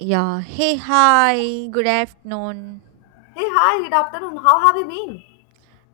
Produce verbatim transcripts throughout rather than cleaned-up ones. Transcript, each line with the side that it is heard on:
right: Yeah. Hey, hi. Good afternoon.
left: Hey, hi, good afternoon. How have you been?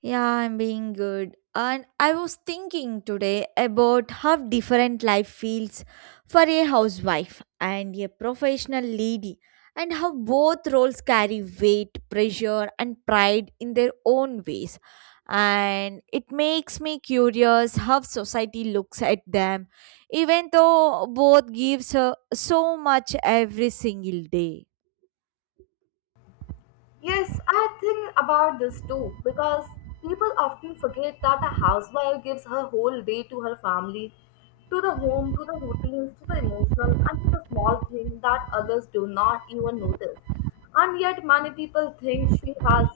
right: Yeah, I'm being good. And I was thinking today about how different life feels for a housewife and a professional lady, and how both roles carry weight, pressure, and pride in their own ways. And it makes me curious how society looks at them, even though both gives uh, so much every single day.
left: Yes, I think about this too because people often forget that a housewife gives her whole day to her family, to the home, to the routines, to the emotional, and to the small things that others do not even notice. And yet, many people think she has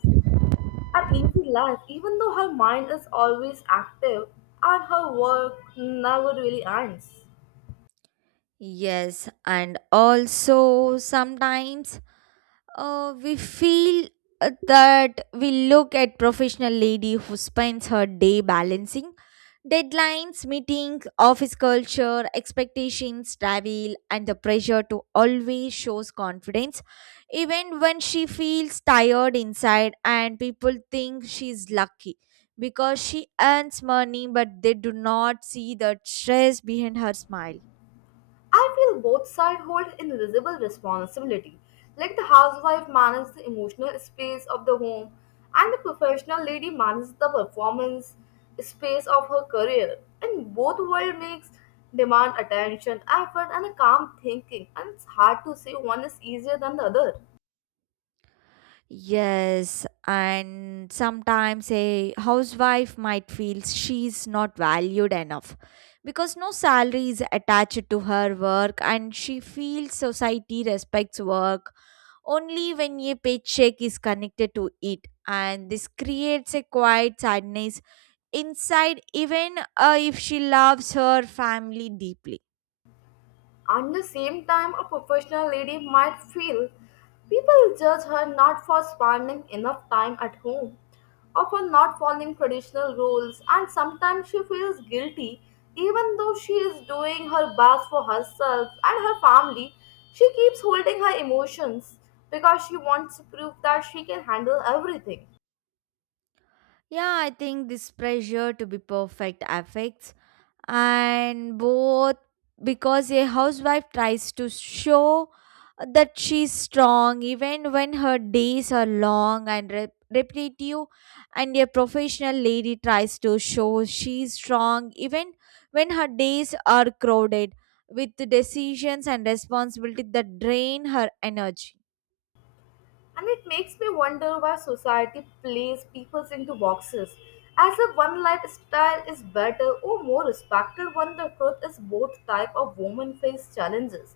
left: an easy life, even though her mind is always active and her work never really ends.
right: Yes, and also sometimes uh, we feel uh, that we look at professional lady who spends her day balancing deadlines, meetings, office culture, expectations, travel, and the pressure to always shows confidence, even when she feels tired inside, and people think she's lucky because she earns money, but they do not see the stress behind her smile.
left: I feel both sides hold invisible responsibility, like the housewife manages the emotional space of the home and the professional lady manages the performance space of her career. And both world makes demand attention, effort and a calm thinking and it's hard to say one is easier than the other.
right: Yes, and sometimes a housewife might feel she's not valued enough because no salary is attached to her work and she feels society respects work only when a paycheck is connected to it, and this creates a quiet sadness inside even uh, if she loves her family deeply.
left: And the same time, a professional lady might feel people judge her not for spending enough time at home or for not following traditional rules, and sometimes she feels guilty even though she is doing her best for herself and her family. She keeps holding her emotions because she wants to prove that she can handle everything.
right: Yeah, I think this pressure to be perfect affects and both, because a housewife tries to show that she's strong even when her days are long and rep- repetitive, and a professional lady tries to show she's strong even when her days are crowded with decisions and responsibility that drain her energy.
left: And it makes me wonder why society places people into boxes, as if one lifestyle is better or more respected when the truth is both type of women face challenges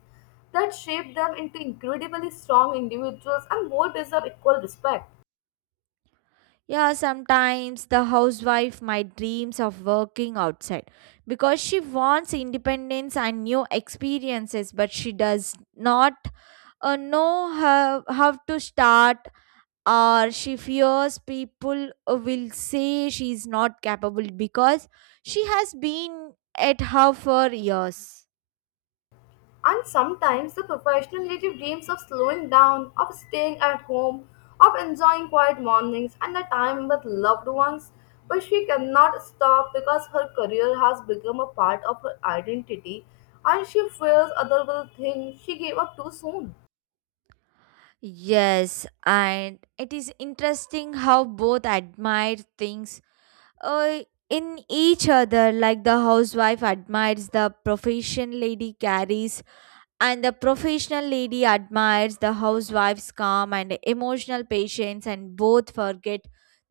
left: that shape them into incredibly strong individuals and both deserve equal respect.
right: Yeah, sometimes the housewife might dreams of working outside because she wants independence and new experiences, but she does not uh, know how, how to start, or she fears people uh, will say she is not capable because she has been at her for years.
left: And sometimes the professional native dreams of slowing down, of staying at home, of enjoying quiet mornings and the time with loved ones. But she cannot stop because her career has become a part of her identity and she fears others will think she gave up too soon.
right: Yes, and it is interesting how both admire things uh, in each other, like the housewife admires the profession lady carries and the professional lady admires the housewife's calm and emotional patience, and both forget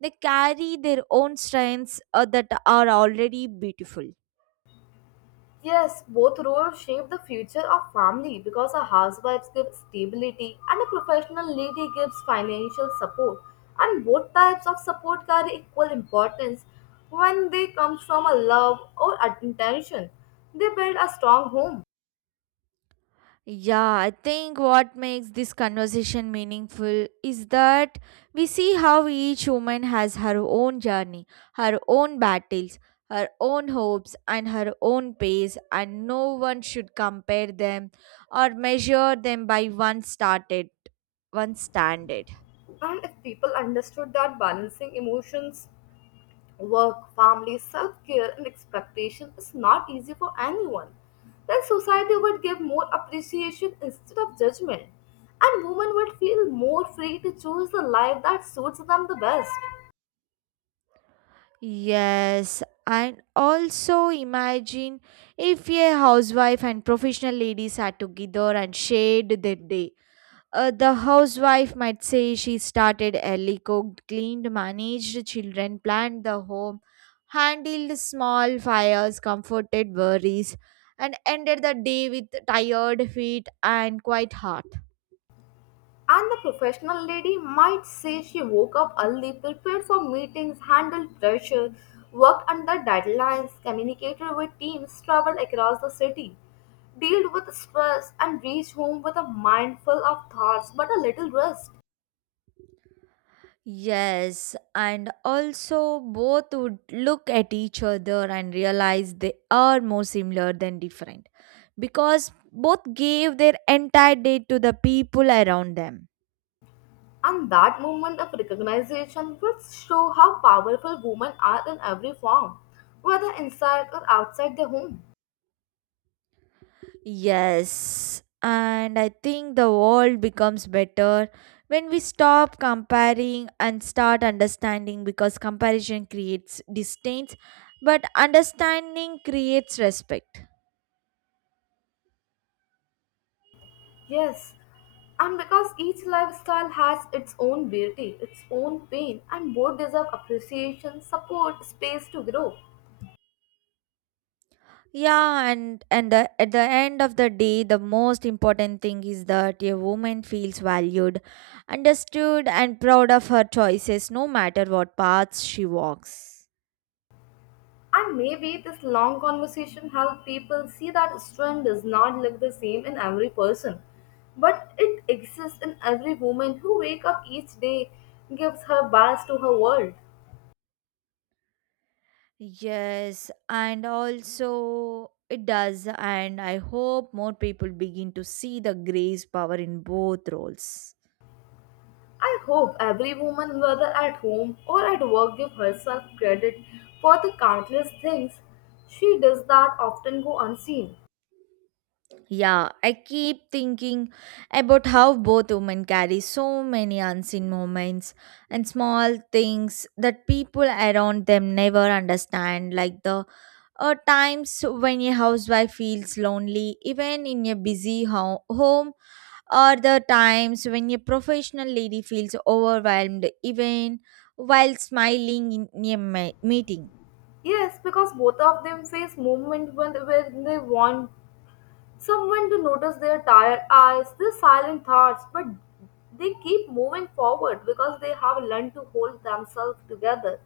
right: they carry their own strengths uh, that are already beautiful.
left: Yes, both roles shape the future of family because a housewife gives stability and a professional lady gives financial support. And both types of support carry equal importance when they come from a love or intention. They build a strong home.
right: Yeah, I think what makes this conversation meaningful is that we see how each woman has her own journey, her own battles, her own hopes, and her own pace, and no one should compare them or measure them by one started, one standard.
left: And if people understood that balancing emotions, work, family, self care, and expectation is not easy for anyone, then society would give more appreciation instead of judgment, and women would feel more free to choose the life that suits them the best.
right: Yes, and also imagine if a housewife and professional ladies are together and shared their day. Uh, the housewife might say she started early, cooked, cleaned, managed children, planned the home, handled small fires, comforted worries, and ended the day with tired feet and quiet heart.
left: And the professional lady might say she woke up early, prepared for meetings, handled pressure, worked under deadlines, communicated with teams, traveled across the city, dealt with stress and reached home with a mind full of thoughts but a little rest.
right: Yes, and also both would look at each other and realize they are more similar than different because both gave their entire day to the people around them.
left: And that movement of recognition will show how powerful women are in every form, whether inside or outside the home.
right: Yes, and I think the world becomes better when we stop comparing and start understanding, because comparison creates distance, but understanding creates respect.
left: Yes, and because each lifestyle has its own beauty, its own pain, and both deserve appreciation, support, space to grow.
right: Yeah, and and the, at the end of the day, the most important thing is that a woman feels valued, understood, and proud of her choices, no matter what paths she walks.
left: And maybe this long conversation helped people see that strength does not look the same in every person, but it exists in every woman who wakes up each day, gives her best to her world.
right: Yes, and also it does, and I hope more people begin to see the grace power in both roles.
left: I hope every woman, whether at home or at work, give herself credit for the countless things she does that often go unseen.
right: Yeah, I keep thinking about how both women carry so many unseen moments and small things that people around them never understand, like the uh, times when a housewife feels lonely, even in a busy ho- home, or the times when a professional lady feels overwhelmed even while smiling in a ma- meeting.
left: Yes, because both of them face moments when, when they want someone to notice their tired eyes, their silent thoughts, but they keep moving forward because they have learned to hold themselves together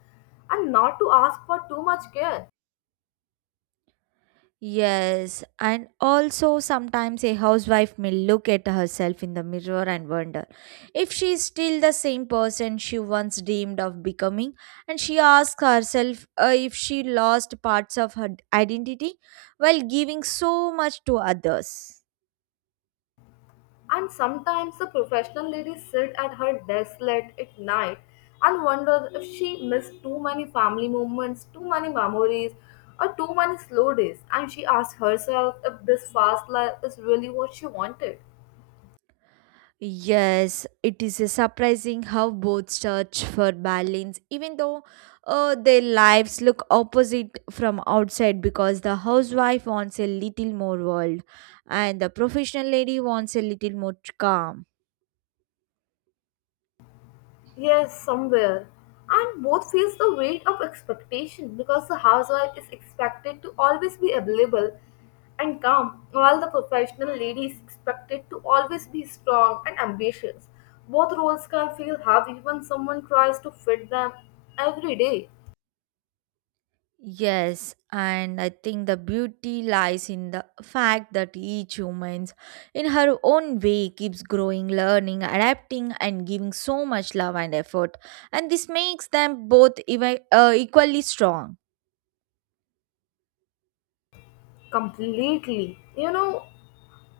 left: and not to ask for too much care.
right: Yes, and also sometimes a housewife may look at herself in the mirror and wonder if she is still the same person she once dreamed of becoming, and she asks herself uh, if she lost parts of her identity while giving so much to others.
left: And sometimes the professional ladies sit at her desk late at night and wonder if she missed too many family moments, too many memories, or too many slow days. And she asks herself if this fast life is really what she wanted.
right: Yes, it is a surprising how both search for balance, even though uh, their lives look opposite from outside, because the housewife wants a little more world and the professional lady wants a little more calm.
left: Yes, somewhere. And both feels the weight of expectation because the housewife is expected to always be available and calm, while the professional lady is expected to always be strong and ambitious. Both roles can feel heavy when someone tries to fit them every day
right: Yes, and I think the beauty lies in the fact that each human, in her own way, keeps growing, learning, adapting, and giving so much love and effort. And this makes them both even, uh, equally strong.
left: completely. You know,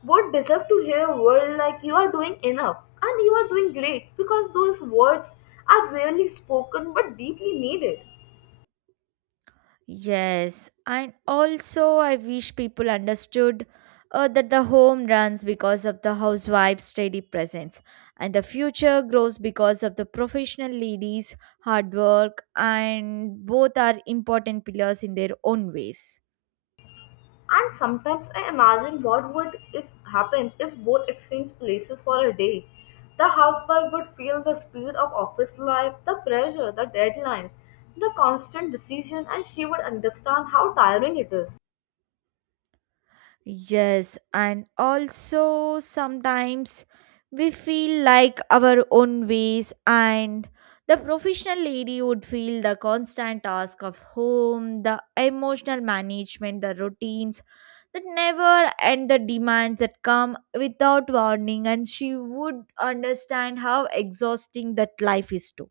left: would deserve to hear a word like you are doing enough and you are doing great because those words are rarely spoken but deeply needed.
right: Yes, and also I wish people understood uh, that the home runs because of the housewife's steady presence, and the future grows because of the professional ladies' hard work, and both are important pillars in their own ways.
left: And sometimes I imagine what would if happen if both exchanged places for a day. The housewife would feel the speed of office life, the pressure, the deadlines, the constant decision, and she would understand how tiring it is.
right: Yes, and also sometimes we feel like our own ways, and the professional lady would feel the constant task of home, the emotional management, the routines that never end, the demands that come without warning, and she would understand how exhausting that life is too.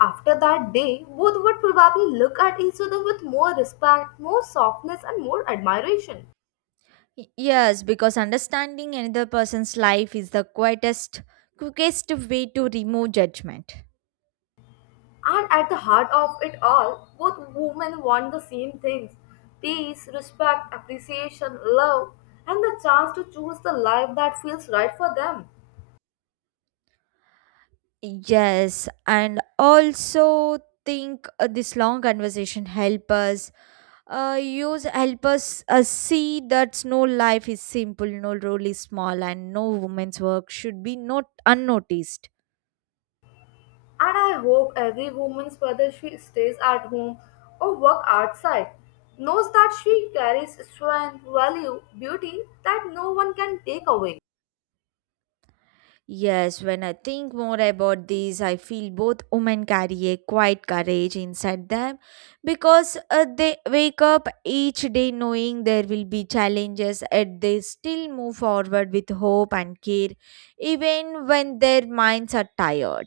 left: After that day, both would probably look at each other with more respect, more softness, and more admiration.
right: Y- Yes, because understanding another person's life is the quietest, quickest way to remove judgment.
left: And at the heart of it all, both women want the same things: peace, respect, appreciation, love, and the chance to choose the life that feels right for them.
right: Yes, and also think uh, this long conversation help us uh, use help us uh, see that no life is simple, no role is small, and no woman's work should be not unnoticed.
left: And I hope every woman, whether she stays at home or work outside, knows that she carries strength, value, beauty that no one can take away.
right: Yes, when I think more about these, I feel both women carry a quiet courage inside them because uh, they wake up each day knowing there will be challenges, and they still move forward with hope and care, even when their minds are tired.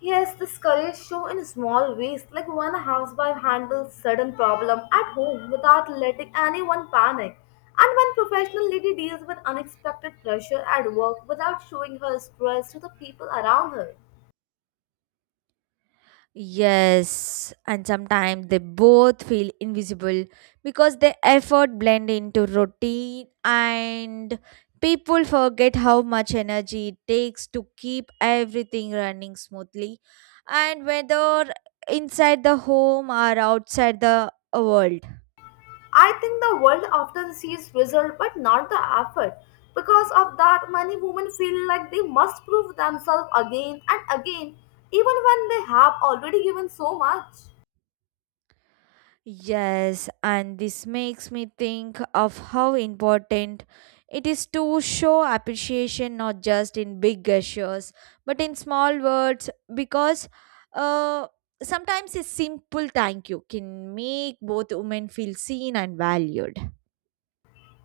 left: Yes, this courage show in small ways, like when a housewife handles sudden problem at home without letting anyone panic, and when professional lady deals with unexpected pressure at work without showing her stress to the people around her.
right: Yes, and sometimes they both feel invisible because their effort blend into routine and people forget how much energy it takes to keep everything running smoothly, and whether inside the home or outside the world.
left: I think the world often sees result but not the effort. Because of that, many women feel like they must prove themselves again and again, even when they have already given so much.
right: Yes, and this makes me think of how important it is to show appreciation not just in big gestures but in small words, because uh, sometimes a simple thank you can make both women feel seen and valued.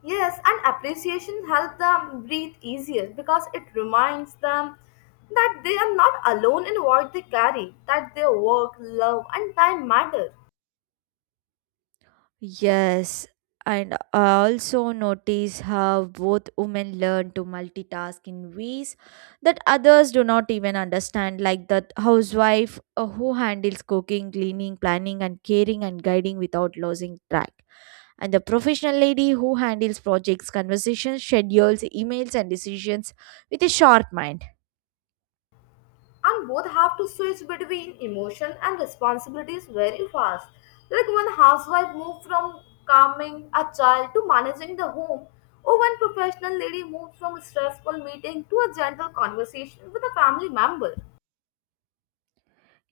left: Yes, and appreciation helps them breathe easier because it reminds them that they are not alone in what they carry, that their work, love, and time matter.
right: Yes, and I also notice how both women learn to multitask in ways that others do not even understand, like that housewife uh, who handles cooking, cleaning, planning, and caring and guiding without losing track, and the professional lady who handles projects, conversations, schedules, emails, and decisions with a sharp mind.
left: And both have to switch between emotion and responsibilities very fast. Like when housewife move from calming a child to managing the home, or when professional lady moves from a stressful meeting to a gentle conversation with a family member.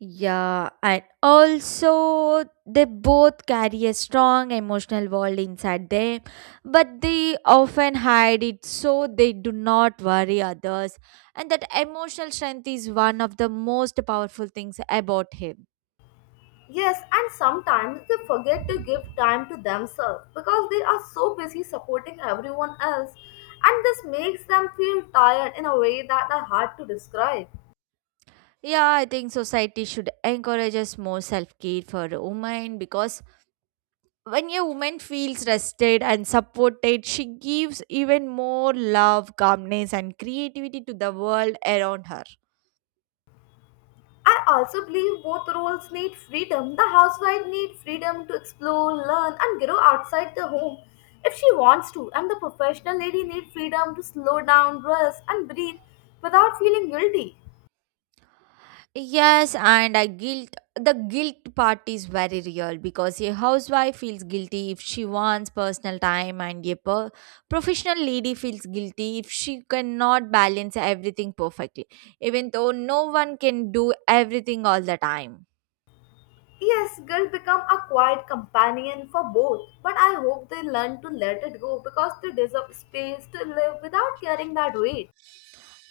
right: Yeah, and also they both carry a strong emotional world inside them, but they often hide it so they do not worry others. And that emotional strength is one of the most powerful things about him.
left: Yes, and sometimes they forget to give time to themselves because they are so busy supporting everyone else, and this makes them feel tired in a way that are hard to describe.
right: Yeah, I think society should encourage us more self care for women, because when a woman feels rested and supported, she gives even more love, calmness, and creativity to the world around her.
left: I also believe both roles need freedom. The housewife needs freedom to explore, learn, and grow outside the home if she wants to, and the professional lady needs freedom to slow down, rest, and breathe without feeling guilty.
right: Yes, and I guilt the guilt part is very real because a housewife feels guilty if she wants personal time, and a per- professional lady feels guilty if she cannot balance everything perfectly, even though no one can do everything all the time.
left: Yes, guilt become a quiet companion for both, but I hope they learn to let it go because they deserve space to live without carrying that weight.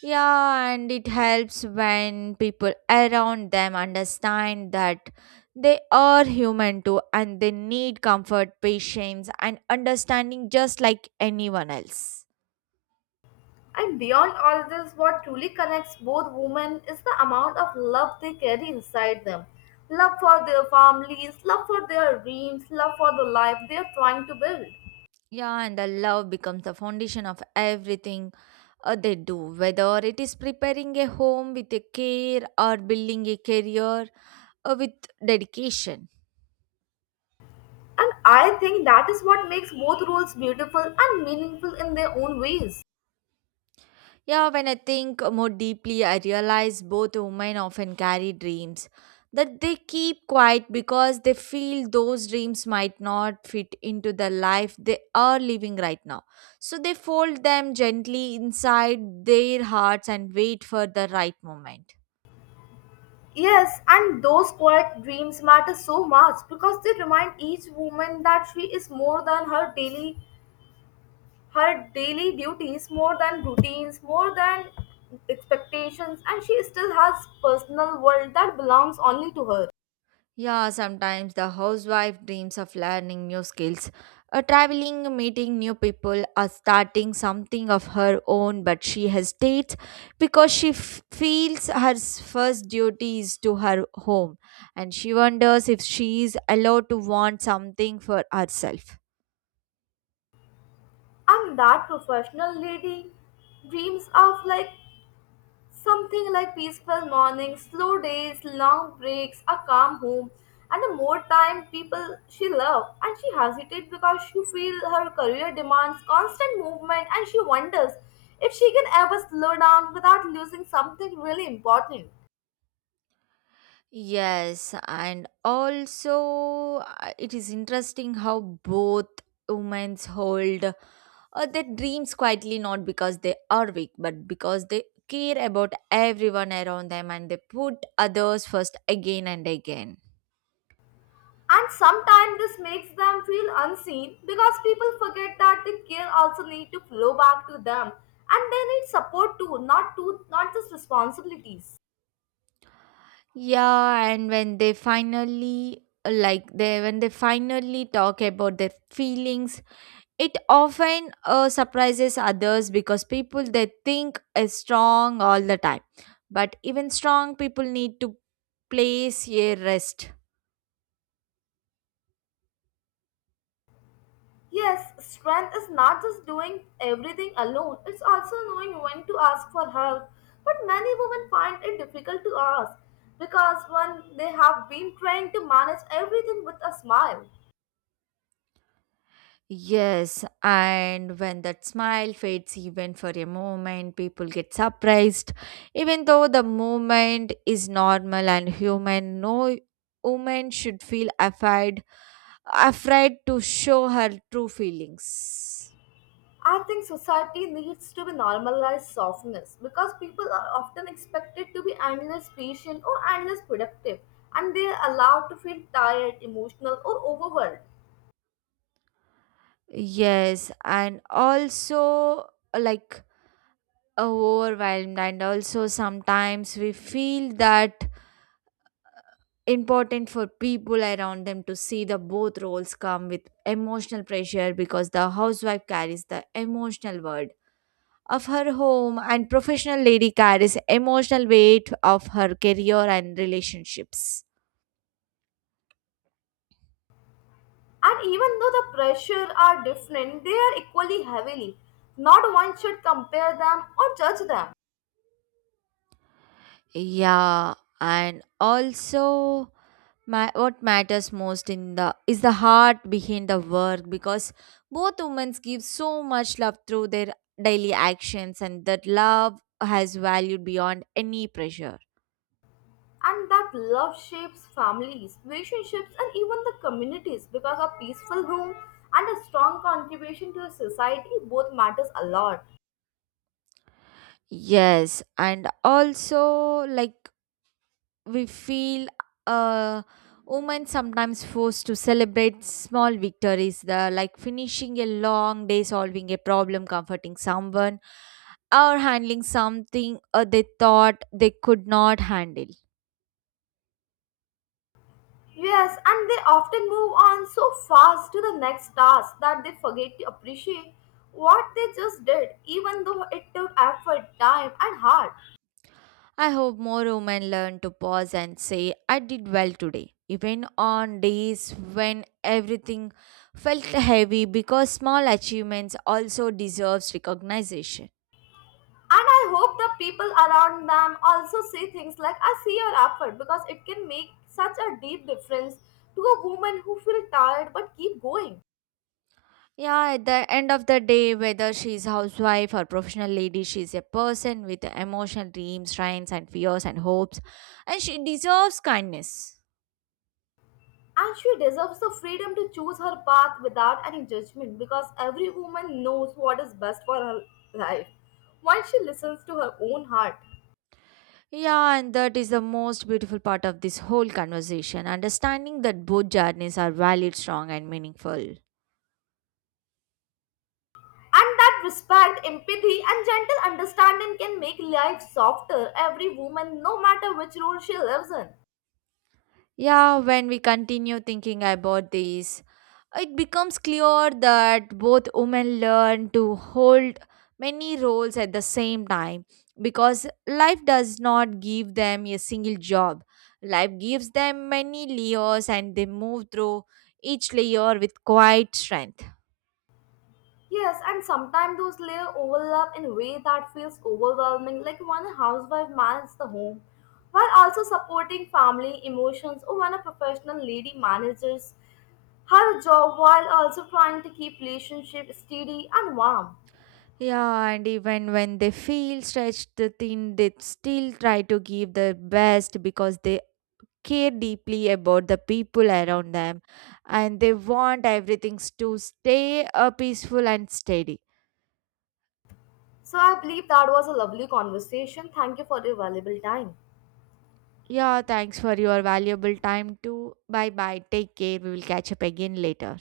right: Yeah, and it helps when people around them understand that they are human too and they need comfort, patience, and understanding just like anyone else.
left: And beyond all this, what truly connects both women is the amount of love they carry inside them. Love for their families, love for their dreams, love for the life they are trying to build.
right: Yeah, and the love becomes the foundation of everything uh, they do, whether it is preparing a home with a care or building a career uh, with dedication.
left: And I think that is what makes both roles beautiful and meaningful in their own ways.
right: Yeah, when I think more deeply, I realize both women often carry dreams that they keep quiet because they feel those dreams might not fit into the life they are living right now. So they fold them gently inside their hearts and wait for the right moment.
left: Yes, and those quiet dreams matter so much because they remind each woman that she is more than her daily her daily duties, more than routines, more than expectations, and she still has personal world that belongs only to her.
right: Yeah, sometimes the housewife dreams of learning new skills, uh, traveling, meeting new people, or starting something of her own, but she hesitates because she f- feels her s- first duty is to her home and she wonders if she is allowed to want something for herself.
left: And that professional lady dreams of like something like peaceful mornings, slow days, long breaks, a calm home, and a more time people she loved. And she hesitates because she feels her career demands constant movement and she wonders if she can ever slow down without losing something really important.
right: Yes, and also uh, it is interesting how both women hold uh, their dreams quietly, not because they are weak, but because they care about everyone around them and they put others first again and again.
left: And sometimes this makes them feel unseen because people forget that the care also need to flow back to them and they need support too, not to not just responsibilities.
right: Yeah, and when they finally like they when they finally talk about their feelings. It often uh, surprises others because people they think is strong all the time. But even strong people need to place a rest.
left: Yes, strength is not just doing everything alone, it's also knowing when to ask for help. But many women find it difficult to ask because when they have been trained to manage everything with a smile.
right: Yes, and when that smile fades even for a moment, people get surprised. Even though the moment is normal and human, no woman should feel afraid afraid to show her true feelings.
left: I think society needs to be normalized softness because people are often expected to be endless patient or endless productive and they are allowed to feel tired, emotional, or overwhelmed.
right: Yes, and also like overwhelmed, and also sometimes we feel that important for people around them to see the both roles come with emotional pressure, because the housewife carries the emotional world of her home and professional lady carries emotional weight of her career and relationships.
left: And even though the pressure are different, they are equally heavily. Not one should compare them or judge them.
right: Yeah, and also ma- what matters most in the is the heart behind the work, because both women give so much love through their daily actions, and that love has value beyond any pressure.
left: And that love shapes families, relationships, and even the communities because a peaceful home and a strong contribution to the society both matters a lot.
right: Yes, and also like we feel uh women sometimes forced to celebrate small victories, the like finishing a long day, solving a problem, comforting someone, or handling something uh, they thought they could not handle.
left: Yes, and they often move on so fast to the next task that they forget to appreciate what they just did, even though it took effort, time, and heart.
right: I hope more women learn to pause and say, I did well today, even on days when everything felt heavy, because small achievements also deserves recognition.
left: And I hope the people around them also see things like I see your effort because it can make such a deep difference to a woman who feels tired but keep going.
right: Yeah, at the end of the day, whether she's housewife or professional lady, she's a person with emotional dreams, strengths and fears and hopes, and she deserves kindness.
left: And she deserves the freedom to choose her path without any judgment because every woman knows what is best for her life once she listens to her own heart.
right: Yeah, and that is the most beautiful part of this whole conversation, understanding that both journeys are valid, strong and meaningful.
left: And that respect, empathy, and gentle understanding can make life softer every woman, no matter which role she lives in.
right: Yeah, when we continue thinking about this, it becomes clear that both women learn to hold many roles at the same time, because life does not give them a single job. Life gives them many layers and they move through each layer with quiet strength.
left: Yes, and sometimes those layers overlap in a way that feels overwhelming, like when a housewife manages the home, while also supporting family emotions, or when a professional lady manages her job while also trying to keep relationship steady and warm.
right: Yeah, and even when they feel stretched thin, they still try to give their best because they care deeply about the people around them and they want everything to stay uh, peaceful and steady.
left: So I believe that was a lovely conversation. Thank you for your valuable time.
right: Yeah, thanks for your valuable time too. Bye bye. Take care. We will catch up again later.